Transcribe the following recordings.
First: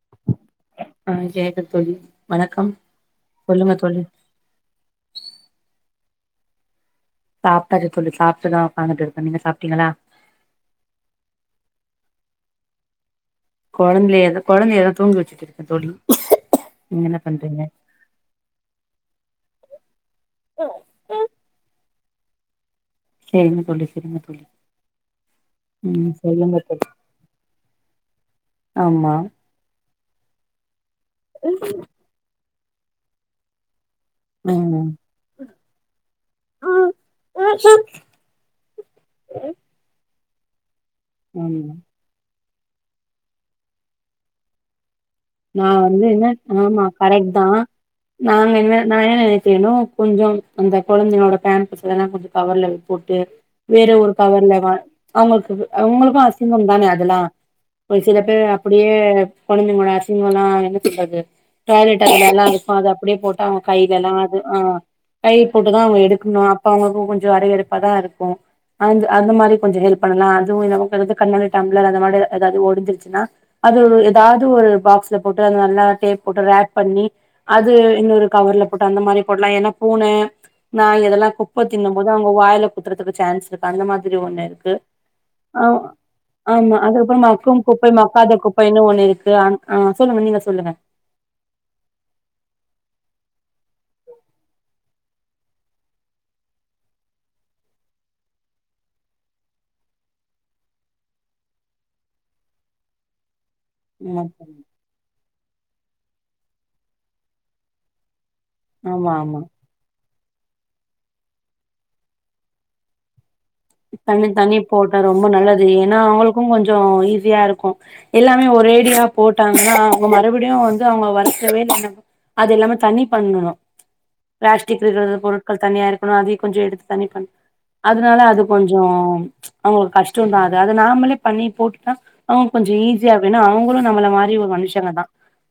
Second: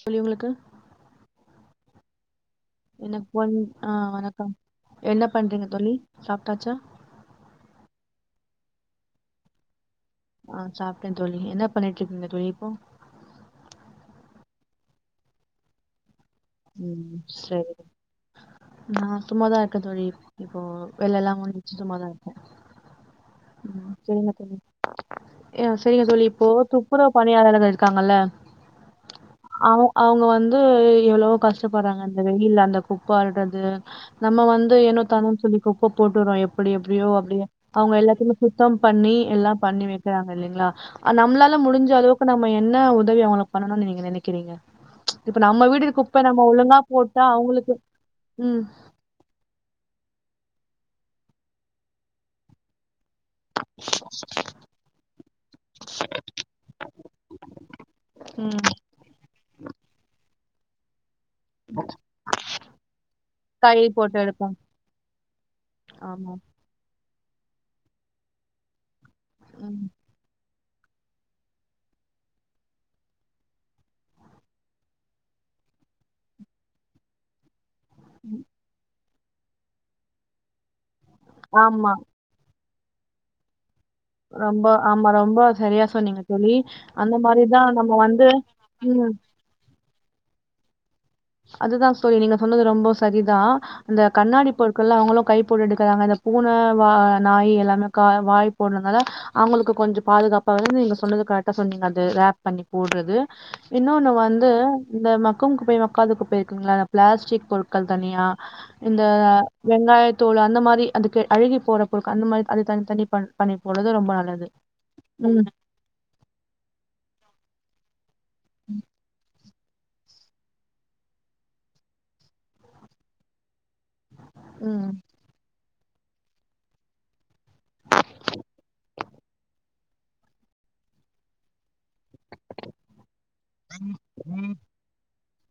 தோழி உங்ளுக்கு ஆ கேக்குது தோழி வணக்கம் எனக்கு ஓன் சொல்லுங்க ஆ தோழி வணக்கம் என்ன பண்றீங்க தோழி சாப்ட்டாச்சா சாப்ட்டாச்சா தோழி சாப்ட்டுதா ஒக்காந்துட்டு இருக்க நீங்க சாப்ட்டீங்களா ஆ சாப்ட்ட தோழி என்ன பண்ணிட்ருக்கீங்க தோழி இப்போ கொழந்தய ஏதோ கொழந்தைய தா தூங்க வச்சுட்டு இருக்கே தோழி நீங்க ம் என்ன பண்றீங்க செரி நா சும்மாதா இருக்க தோழி இப்போ வேலல்லா முடிச்சி சும்மா தா இருக்கோ செரிங்க தோழி செரிங்க தோழி ஏ செரிங்க ம் தோழி இப்போ சொல்லுங்க துப்புரவு பணியாளரங்க இருக்காங்கல்ல ஆம்மா அவ அவுங்க வந்து எவ்ளவோ கஷ்டப் பறாங்க அந்த வெயில அந்த குப்ப அள்றது நம்ம வந்து ம் ஏனோ தானோன் சொல்லி குப்ப போட்டுறோ எப்டி எப்டியோ அப்டி அவுங்க எல்லாத்திமே சுத்தம் பண்ணி எல்லா பண்ணி வக்கிறாங்க இல்லைங்ளா அ நம்ளால ஆமா முடிஞ்ச அளவுக் இப்ப நம்ம என்ன உதவி அவுங்களுக்கு பண்ணணு நீங்க நெனனக்கிறீங்க இப்ப நம்ம வீடுக்கு குப்ப பின்ன நம்ம ஒழுங்கா ஆமா போட்டா கரெக்ட் தா அவங்களுக்கு நாங்க ம். என்ன நா என்ன நெனைக்கிறனோ கொஞ்சோ அந்த கொழந்தைகளோட பேம்பர்ஸ்ல லா கொஞ்ச கவர்ல போட்டு வேற ஒரு கவர்ல வ அவுங்களுக்கு இது அவுங்களுக்கு அசிங்க தான அதெல்லா ஒரு சில பேர் ம். அப்டியே கொழந்தைங்களோட அசிங்கோ லா என்ன சொல்றது டாய்லெட் அதுல எல்லா இருக்கு அது அப்டியே போட்டு அவ கை கைய்லலா போட்டு அது எடுப்பாங்க. ஆ கை போட்டுதா அவுங்க ஆமா. எடுக்கணு அவங்கக்கு கொஞ்ச அடையடுப்பா தா இருக்கு அந்த அந்த மாரி கொஞ்ச ம். ஹெல்ப் பண்ணலா அதுவு இந்த [unintelligible] கண்ணாடி டம்ளர் அந்த மாரி ஏதாவது ஒடிஞ்சிருச்சினா அது ஒரு ஏதாவது ஒரு பாக் ஸ்ல போட்டு அத நல்லா டேப் போட்டு ராப் பண்ணி அது இன்னொரு கவர்ல போட்டு அந்த மாரி போட்லா ஏனா பூன நாய் இதெல்லா குப்ப தின்னு ஆமா. போது அவுங்க வாயில குத்துறதுக்கு சான்ஸ் இருக்கு அந்த மா திரி ஒன்னு ரொம்ப இருக்கு ஆமா ரொம்ப அ சரியா சொன்னீங்க தோழி. ஆமா அது உப்ப அந்த மாரி மக்கும் தான் குப்பை நம்ம வந்து மக்காத குப் பைனு ம். ஒன்னு இருக்கு ஆ சொல்லுங்க நீங்க சொல்லுங்க அதுதான் தோழி நீங்க சொன்னது ரொம்ப சரிதா இந்த கண்ணாடி பொருட்கள்ளா அவுங்களு கை போட்டு எடுக்கறாங்க இந்த பூன நா நாய் எல்லாமே கா வாய் போட்றனால அவங்களுக்கு கொஞ்ச பாதுகாப்பா வந்து நீங்க சொன்னது கரெக்டா சொன்னீங்க அது ராப் பண்ணி போட்றது இன்னொன்னு ம் வந்து இந்த மக்கும் குப்பய காதுக்கு போய்ருக்குங்ளா நா பிளாஸ்டிக் பொருட்கள் தனியா இந்த ஆமா ஆமா வெங்காயத் தோள் அந்த மாரி அதுக்கு அழுகி போற பொருட்கள் அந்த மாரி அது தனி தனி பண் பண்ணி போடுறது ரொம்ப தனி நல்லது தனி போட்டா ரொம்ப ம் நல்லது ஏனா அவங்களு க்கு கொஞ்சோ ஈஸியா இருக்கு எல்லாமே ஒரேடியா போட் டங்கனா அவுங்க மறுபடியு வந்து அவுங்க வந்த வேல அது எல்லாமே தன்னி பண்ணணு பிளாஸ்டிக் ம் இருக்கிறது பொருட்கள் தனியா இருக்கனு அதியு கொஞ்ச எடுத்து தன்னி பண்ணனு அதனால அது கொஞ்சோ அவுங்களுக்கு கஷ்டோ தா அது அது நாமளே பண்ணி போட்டுடா ஆ கொஞ்சோ ஈஸியா இருக்கு ஏனா அவுங்களு நம்மள மாரி ஒரு மனுஷங்க தா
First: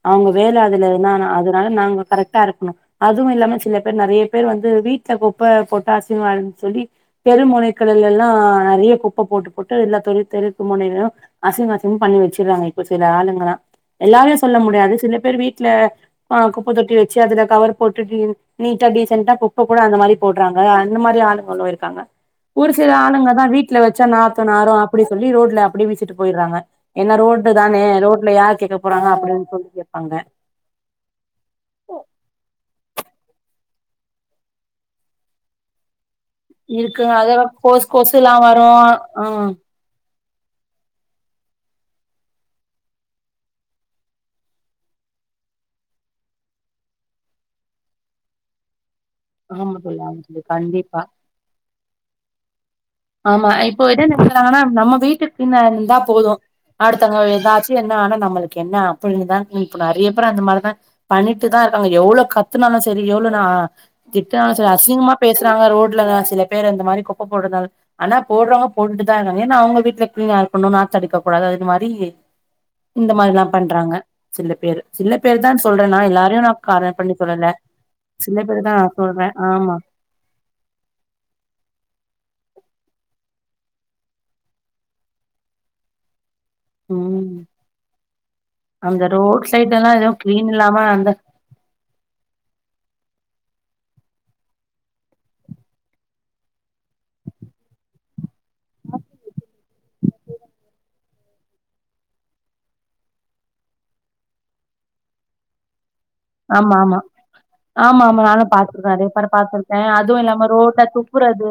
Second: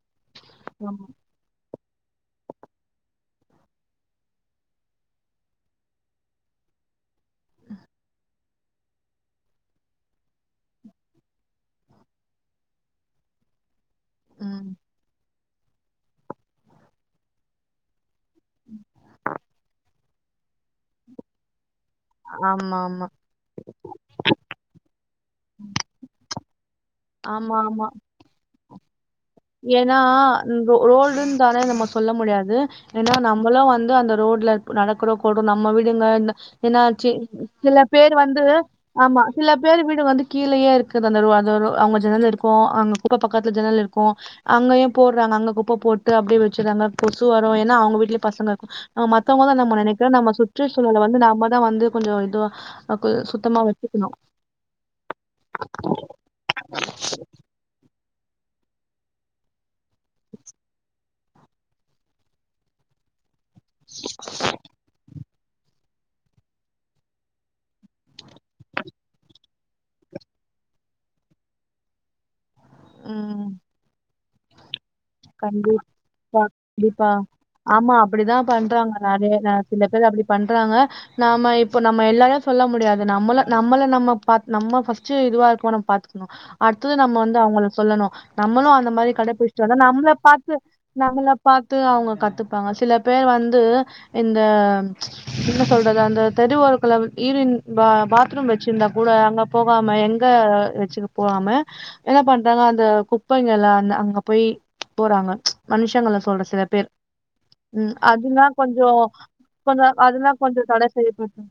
அவங்க வேல அதுல இருந்தானா அதனால நாங்க கரெக்ட் டா இருக்கனு அதுவு இல்லாம சில பேர் நெறைய பேர் வந்து வீட்ல குப்ப போட்டா அசிங்கமா இருக்குன் சொல்லி தெரு முனைகள்ள எல்லா நெறைய குப்ப போட்டு போட்டு எல்லா தெரு தெருக்கு மொனைல அசிங்க அசிங்கம் பண்ணி வச்சிறாங்க இப்ப சில ஆளுங்களா எல்லாமே சொல்ல முடியாது சில பேர் வீட்ல ஆ குப்ப தொட்டி வச்சி அதுல கவர் போட்டுட்டு நீட்டா டீசண்டா குப்ப கூட அந்த மாரி போட்றாங்க அந்த மாரி ஆளுங்களு இருக்காங்க ஒரு ஆமா சில ம் ஆமா ஆமா ஆளுங்க தா வீட்ல வச்சா நாத்தோ நாரு அப்டி சொல்லி ரோட்ல அப்டியே வீசிட்டு போய்றாங்க ஏனா ரோடு ஆமா ஆமா தானே ரோட்ல யார் கேக்க போறாங்க அப்டின் ஏன்னா ரோ ரோடுன் தான நம்ம சொல்ல முடியாது ஏன்னா நம்மளும் வந்து அந்த ரோட்ல நடக்கறோ கூட நம்ம வீடுங்க அ இருக்கு என்னாச்சி அத சில கொசு பேர் கொசுல்லா வந்து வரு ஆமா ஆ சில பேர் வீடு வந்து கீழேயே இருக்கு அந்த ரோ அவங்க ஜன்னல் இருக்கும் அவங்க குப்ப பக்கத்துல ஜன்னல் இருக்கும் கும் அங்கயும் போடுறாங்க அங்க குப்பை போட்டு அப்படியே வச்சறாங்க கொசு வரும் ஏன்னா அவங்க வீட்டுலயு பசங்க மத்தவங்கதான் ஆமா நம்ம தோழி நினைக்கிறோம் ஆமா நம்ம தோழி கண்டிப்பா சுற்றுச்சூழலை வந்து நாமதான் வந்து கொஞ்சம் இதுவும் ஆமா இப்போ எதுநெனைகிராங்கன்னா நம்ம வீட்டுக்குன்ன இருந்தா போதும் அடுத்தவங்க ஏதாச்ச என்ன ஆனா நம்மளுக்கு என்ன அப்படின்னு தா இப்ப நிறைய பேர் அந்த மாதிரி தான் பண்ணிட்டு தான் இருக்காங்க எவ்வளவு கத் தினாலும் சரி எவ்ளவு ந திட்டினாலும் சரி அசிங்கமா பேசுறாங்க ரோட்ல அது சில பேர் அந்த மாதிரி குப்ப போடுறது அது ஆனா போடுறவங்க போட்டுட்டுதான் இருக்றாங்க ஏன்னா அவங்க வீட்டுல க்லீனா இருக்கணும் நாத்த எடுக்க கூடாது அது மாரி இந்த ம் மாரில்லாம் பண்றாங்க சில பேரு சில பேரு தான் கண்டிப் சொல்றேன் நா எல்லாரையும் கண்டிப்பா, நான் கார்ணர் கண்டிப்பா. பண்ணி சொல்லல ஆமா சில அப்படிதான் பேர் தா பண்றாங்க சொல்றே நிறைய ஆமா நேரத்துல இப்பதான் அப்டி பண்றாங்க நாம இப்ப நம்ம எல்லாறையும் சொல்ல முடியாது நம்மள நம்மள நம்ம பா நம்ம ஃபர்ஸ்ட் இதுவா இருக்கும் நம்ம அடுத்தது நம்ம ம் வந்து அவங்களுக் சொல்லணும் நம்மளும் அந்த மாதிரி ரோட் கடைபிடிச்ச சைட் வந்தா எல்லா நம்மள எதுவு கிளீன் பாத்து இல்லாம அந்த நம்ம அத பாத்து அவங்க கத்துப்பாங்க சில பேர் வந்து இந்த என்ன சொல்றது அந்த தெரு ஓரத்துல யூரின் பாத்ரூம் வச்சிருந்தா கூட அங்க போகாம எங்க வச்சுக்கு போகாம என்ன பண் அங்க அந்த குப்பைங்கல்ல அந்த அங்க போய் போறாங்க மனுஷங்கல சொல்ற சில ஆமா பேர் ஆமா ம் ஆமா ஆமா அதுனா நானும் கொஞ்சோ பாத்துருக்கேன் அதே பார கொஞ்சோ பாத்துருக்கேன் அதுவும் அதுனா இல்லாம கொஞ்சோ தட ரோட்ட செய்யப்பட்டு துப்புறது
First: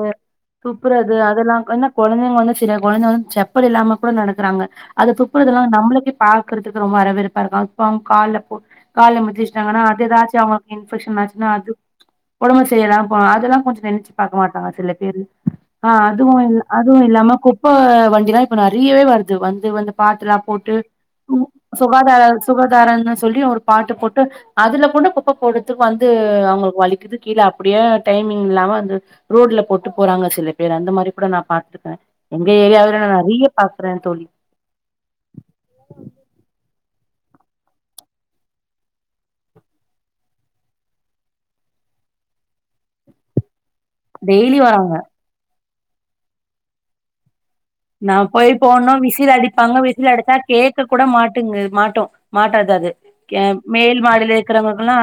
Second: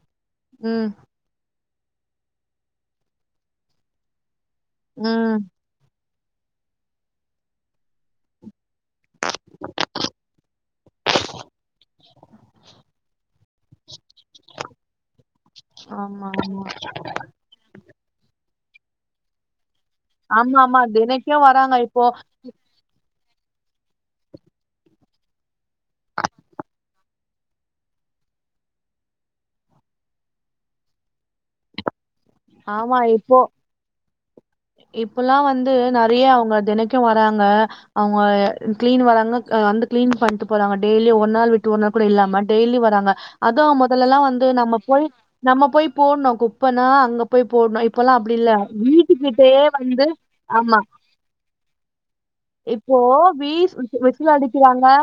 ம் துப்புறது அதெல்லாம் என்ன குழந்தைங்க வந்து சில குழந்தைங்க வந்து சில குழந்தங்க செப்பல் இல்லாம கூட நடக்கறாங்க அதை ம் துப்புறதுலல்லாம் நம்மளுக்கே பாக்கறதுக்கு ரொம்ப அரவருப்பா இருக்கும் அது பாருங்க கால கால்ல மிதிச் சாங்கன்னா அத ஏதாச்சும் அவங்களுக்கு இன்பக்ஷன் ஆச்சுன்னா அது உடம்ப சரி இல்லாம போகு அதெல்லாம் கொஞ்ச நினைச்சு பாக்க மாட்டாங்க சில பேர் ஆ ஆமா அதுவும் ஆமா அதுவும் இல்லாம குப் ப வண்டிலாம் இப்ப நிறையவே வருது வந்து வந்த பாட்டுலாம் ஆமா போட்டு ஆமா சு தினைக்கு வராங்க இப்போ சுகாதார சுகாதாரம்னு சொல்லி ஒரு பாட்டு போட்டு அதுல கூட குப்பை போடுத்துக்கு வந்து அவங்களுக்கு வலிக்குது கீழே அப்டியே டைமிங் இல்லாம வந்து ரோட்ல போட்டு போறாங்க சில பேர் அந்த மாரி கூட நான் பாத்திருக்கேன் எங்க ஏரியாவ நான் நிறைய பாக்குறேன் தோழி இப்பல்லாம் வந்து நிறைய அவங்க தினைக்கும் வராங்க அவங்க கிளீன் வராறங்க வந்து கிளீன் பண்ணிட்டு போறாங்க டெய்லியி ஒரு நாள் விட்டு ஒரு நாள் கூட இல்லாம டெய்லி வராங்க அதுவும் முதல்லல்லாம் வந்து டெய்லி நம்ம வராங்க போய் நம்ம போய் போடணும் குப்பைன்னா அங்க போய் போடணும் நா இப்பல்லாம் அப்டி இல்ல போய் போனோ விசில் வூட்டுக்கிட்டயே அடிப்பாங்க வந்து விசில் அடிச்சா ஆமா கேக்க கூட மாட்டுங்கு மாட்டோ மாட்டாது அது இப்போ கே வீ மேல் விசில் மாடில அடிக்கிறாங்க இருக்கிறவங்களுக்கெல்லா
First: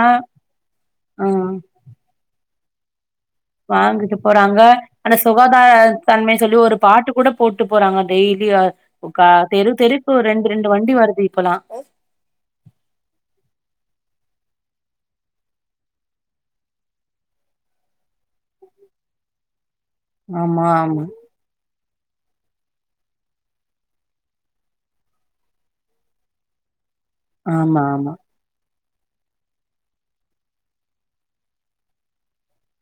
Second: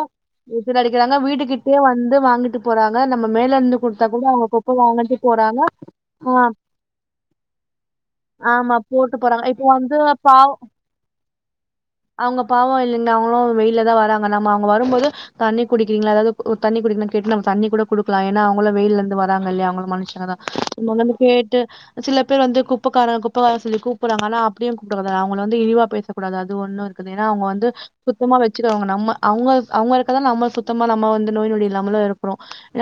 விசில் அடிக்கிறாங்க ஆ வீடுக்கிட்டே வந்து வாங்கிட்டு போறாங்க நம்ம மேல இருந்து கொடுத்தா வாங்கிட்டு கூட அவங்க போறாங்க கொப்பை ஆனா வாங்கட்டு போறாங்க சுகாதார தன்மை ஆஹ் சொல்லி ஒரு பாட்டு கூட போட்டு போறாங்க டெய்லி ஆமா போட்டு போறாங்க இப்போ தெரு தெருக்கு வந்து ரெண்டு ரெண்டு வண்டி வருது இப்பல்லாம் அவங்க பாவம் இல்லைங்களா அவங்களும் வெயில்ல தான் வராங்க நம்ம அவங்க வரும்போது தண்ணி குடிக்கிறங்களா அதாவது தண்ணி குடிக்கணனு கேட்டு நம தண்ண கூட குடுக்கலாம் ஏன்னா அவங்க வெயில்ல இருந்து வராங்க இல்லையா அவங்களு மனுஷ் ஆமா சும்மா அங்கந்து பே சில பேர் வந்து குப்பக்காரங்க குப்பைார சொல்லி கூப்பிறாங்க ஆனா அப்படியும் கூப்பிடக் கூடாது அவங்க வ இழிவா பேசக்கூடாது அது ஒண்ணும் இரு பாத்தீங்கன்னா அவங்க வந்து ஆமா ஆமா சுத்தமா வச்ச ங்க நம்ம அவங்க அவங்க இருக்கதான் நம்ம சுத்தமா நம்ம வந்து நோய் நொடி இல்லாமல இருக்கிறோம்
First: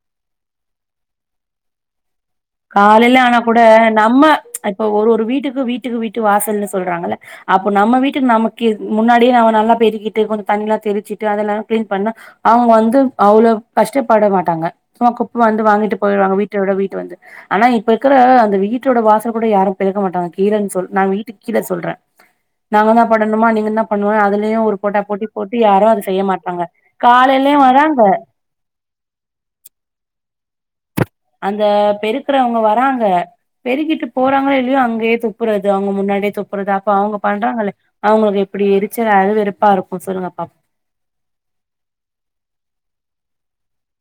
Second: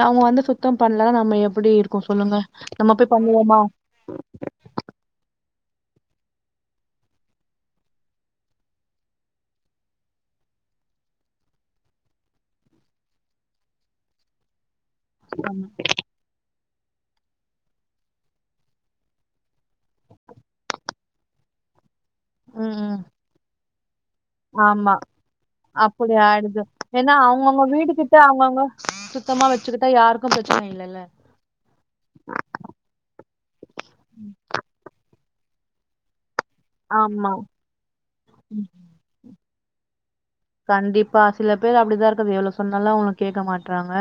அவங்க வந்து சுத்தம் பண்ணலதான் நம்ம எப்படி இருக்கும் சொல்லுங்க நம்ம போய் காலையில ஆனா கூட பண்ணுவோமா நம்ம இப்ப ஒரு ஒரு வீட்டுக்கு வீட்டுக்கு வீட்டு வாசல்ன்னனு சொல்றாங்கல்ல அப்போ நம்ம வீட்டுக்கு நமக்கு முன்னாடியே நம்ம நல்லா பெருக்கிட்டு கொஞ்சம் தண்ணி எல்லாம் தெளிச்சுட்டு அதெல்லாம் கிளீன் பண்ணா அவங்க வந்து அவ்ளொ கஷ்டப்பட மாட்டாங்க சும்மா குப்பை வந்து வாங்கிட்டு போயிடுவாங்க வீட்டோட வீட்டு வந்து ஆனா இப்ப இருக்கற அந்த வீட்டோட வாசல கூட யாரும் பெருக்க மாட்டாங்க கீழன்னு சொல் நா வீட்டுக்கு கீழ சொல்ற உம் நாங்க தா உம் பண்ணணுமா நீங்க தா பண்ணுவ அது லயு ஒரு ஆமா போட்டா போட்டி போட்டு யாரும் அத அப்படி செய்ய ஆயிடுது மாட்டாங்க ஏன்னா காலைலயு அவங்கவுங்க வீடு வராங்க கிட்ட அவங்கவுங்க சுத்தமா வச்சுக்கிட்டா யாருக்கும் பிரச்சனை இல்லல்ல அந்த பெருக்குறவங்க வராங்க பெருக்கிட்டு போறாங்களோ இல்லயோ அங்யே துப் பறது அவுங்க முன்னாடியே துப்பறது அப்ப அவுங்க ஆமா பண்றாங்கல்ல அவங்களுக்கு எப்பிடி இருக் ச்சே அறு வெறுப்பா இருக்கும் சொல்லுங்க பா கண்டிப்பா சில பேர் அப்டிதா இருக்குது எவ்ளோ சொன்னாலு அவங்க கேக்க மாட் றாங்க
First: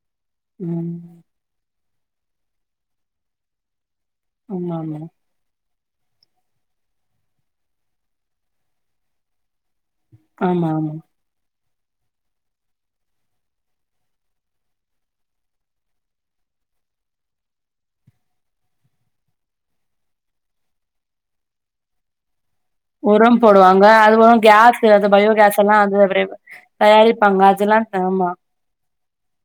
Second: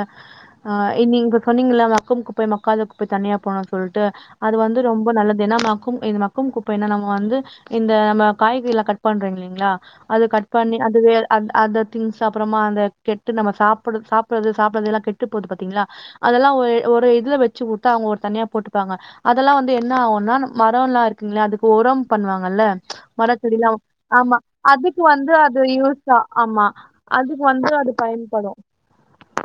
ஆ ம் நீங்க சொன்னீங்கல்ல மக்கும் குப்பை மக்காத குப்பை தனியா போட்ணும்னு சொல்ட்டு அது ஆமா வந்து ஆமா ரொம்ப நல்லது ஏன்னா மக்கும் இது மக்கும் குப்பைன்னா நம்ம வந்து இந்த நம்ம காய்கறில்லா கட் பண்றோ இல்லைங்ளா அது கட் ஆமா பண்ணி ஆமா அது வேற அந் அந்த திங்ஸ் அப்பறமா அந்த கெட்டு நம்ம சாப்புடு சாப்பட்றது சாப்பட்றது எல்லா கெட்டு போது பாத்தீங்ளா அதெல்லா ஒரு ஒரு இதுல வச்சு குடுத்தா அவுங்க ஒரு தனியா போட்டுப்பாங்க அதெல்லா வந்து என்ன ஆவுன்னா மரம் எல்லா இருக்குங்கில்ல அதுக்கு உரம் பண்ணுவாங்கல்ல மர உரம் செடிலா போடுவாங்க அதுவு ஆமா கேஸ் அதுக்கு வந்து அது பயோகேஸ் எல்லா யூஸ் ச்சா ஆமா தயாரிப்பாங்க அதுக்கு வந்து அதெல்லா அது ஆமா பயன்படும்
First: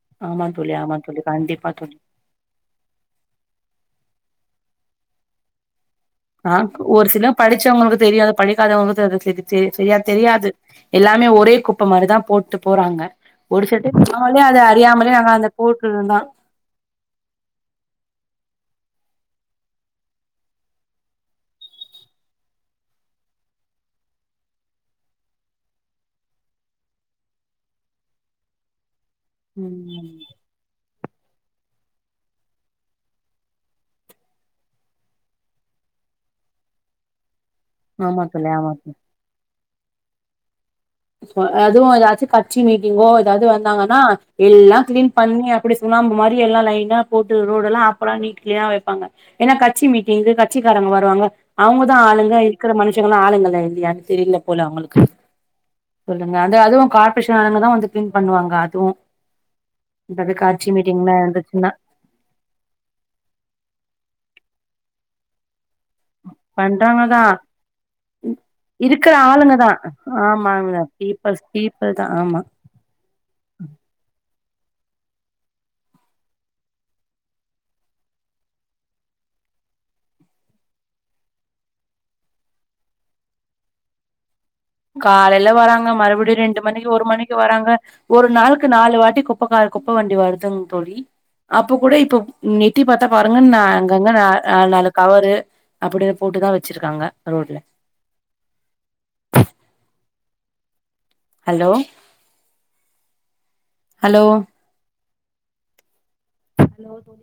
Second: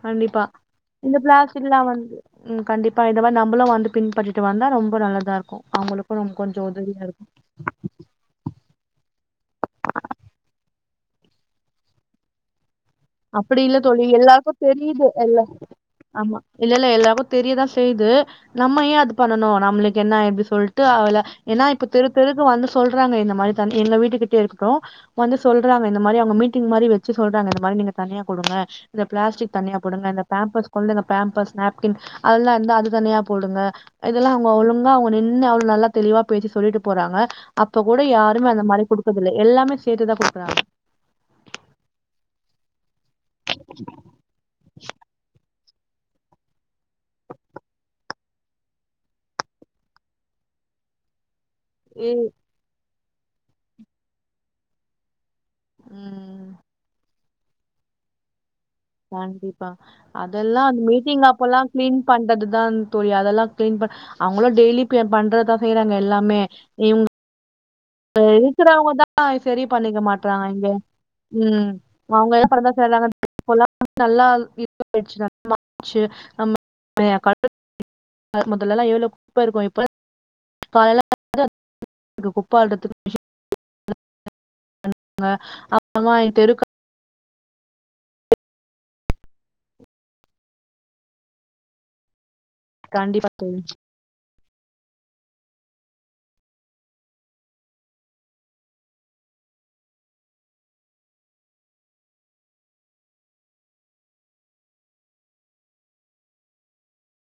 கண்டிப்பா ஆமா தோழி ஆமா இந்த தோழி கண்டிப்பா பிளாஸ்டிக்ல்லா தோழி வந்து ம் கண்டிப்பா இந்த மாறி நம்மளும் வந்து பின்பற்றிட்டு வந்தா ரொம்ப நல்லதா இருக்கும் அவங்களுக் ஆ ஒரு சிலர் படிச்சவங்களுக்கு தெரியாது படிக்காதவங்களுக்கு அது சே தெ சரியா தெரியாது எல்லாமே ஒரே குப்ப மாறி தா போட்டு போறாங்க அப்டி ஒரு இல்ல செட்டு தோழி நம்பளே எல்லாருக்கு அத தெரியுது அறியாமலே நாங்க எல்லா அந்த போட்டுருந்தோ ஆமா இல்ல இல்ல என் லவ்வு தெரியதா செய்து நம்ம ஏன் அது பண்ணணும் நம்மளுக்கு என்ன இப்டி சொல்ட்டு அவள ஏன்னா இப்ப தெரு தெருக்கு வந்து சொல்றாங்க இந்த மாறி தண்ணி எங்க வீட்டுக்கிட்ட இருக்கட்டும் வந்து சொல்றாங்க இந்த மாறி அங்க மீட்டிங் மாறி வச்சு சொல்றாங்க இந்த மாறி நீங்க தனியா குடுங்க இந்த பிளாஸ்டிக் தனியா ம் குடுங்க இந்த பேம்பர்ஸ் கொழந்தைங்க பேம்பர்ஸ் நாப்கின் அதெல்லா இருந்தா அது தனியா போடுங்க இதெல்லா அவுங்க ஒழுங்கா அவுங்க நின்னு அவ்ளோ நல்லா தெளிவா பேசி சொல்லிட்டு போறாங்க அப்ப கூட ஆமா யாருமே தோழி அந்த ஆமா மாறி தோழி குடுக்கதில்ல எல்லாமே சேத்துதா குடுக்கறாங்க அதுவும் ஏதாச்சு கட்சி மீட்டிங்கோ ஏதாவது வந்தாங்கன்னா எல்லா கிளீன் பண்ணி அப்டி சுண்ணாம்பு மாறி எல்லா லைனா போட்டு ரோடு எல்லா அப்பல்லா நீட் க்ளீனா வெப்பாங்க ஏன்னா கட்சி மீட்டிங்கு கட்சிக்காரங்க வருவாங்க அவுங்கதா ஏ ஆளுங்க இருக்கிற மனுஷங்கல்லா ஆளுங்கள இல்லயான்னு தெரியல போல அவங்களுக்கு சொல்லுங்க உம் அந்த அதுவு கார்ப்ரேஷன் ஆளுங்கதா வந்து க்ளீன் பண்ணுவாங்க அதுவு கண்டிப்பா ஏதாவது அதெல்லா கட்சி அந்த மீட்டிங்லா மீட்டிங் அப்பெல்லா இருந்துச்சுன்னா க்ளீன் பண்றதுதா தோழி அதெல்லா க்ளீன் பண் அவங்கல்லா டெய்லி பே பண்றதுதா செய்றாங்க எல்லாமே இவங்க பண்றாங்கதா இங்க இருக்கிறவங்க இருக்கிற தா ஆளுங்க சரி தா பண்ணிக்க மாட்றாங்க இங்க ஆமாங்க பீப்புள்ஸ் உம் பீப்புள் தா அவங்க ஆமா என் [unintelligible] செய்றாங்க [unintelligible] மொதல்லல்லா எவ்ளோ குப்பை இருக்கும் [unintelligible] குப்பை அள்றதுக்கு காலைல வராங்க அப்புறமா மறுபடி ரெண்டு தெருக்கள் மணி ஒரு மணிக்கு வராங்க ஒரு நாளுக்கு நாலு வாட்டி குப்பைக்கார குப்பை வண்டி வருதுங் தோழி அப்ப கூட இப்ப நெட்டி பாத்தா கண்டிப்பா பாருங்க தோழி. நா அங்கங்க நா நாலு நாலு கவரு அப்டி போட்டுதா வச்சிருக்காங்க ரோட்ல ஹலோ, ஹலோ ஹலோ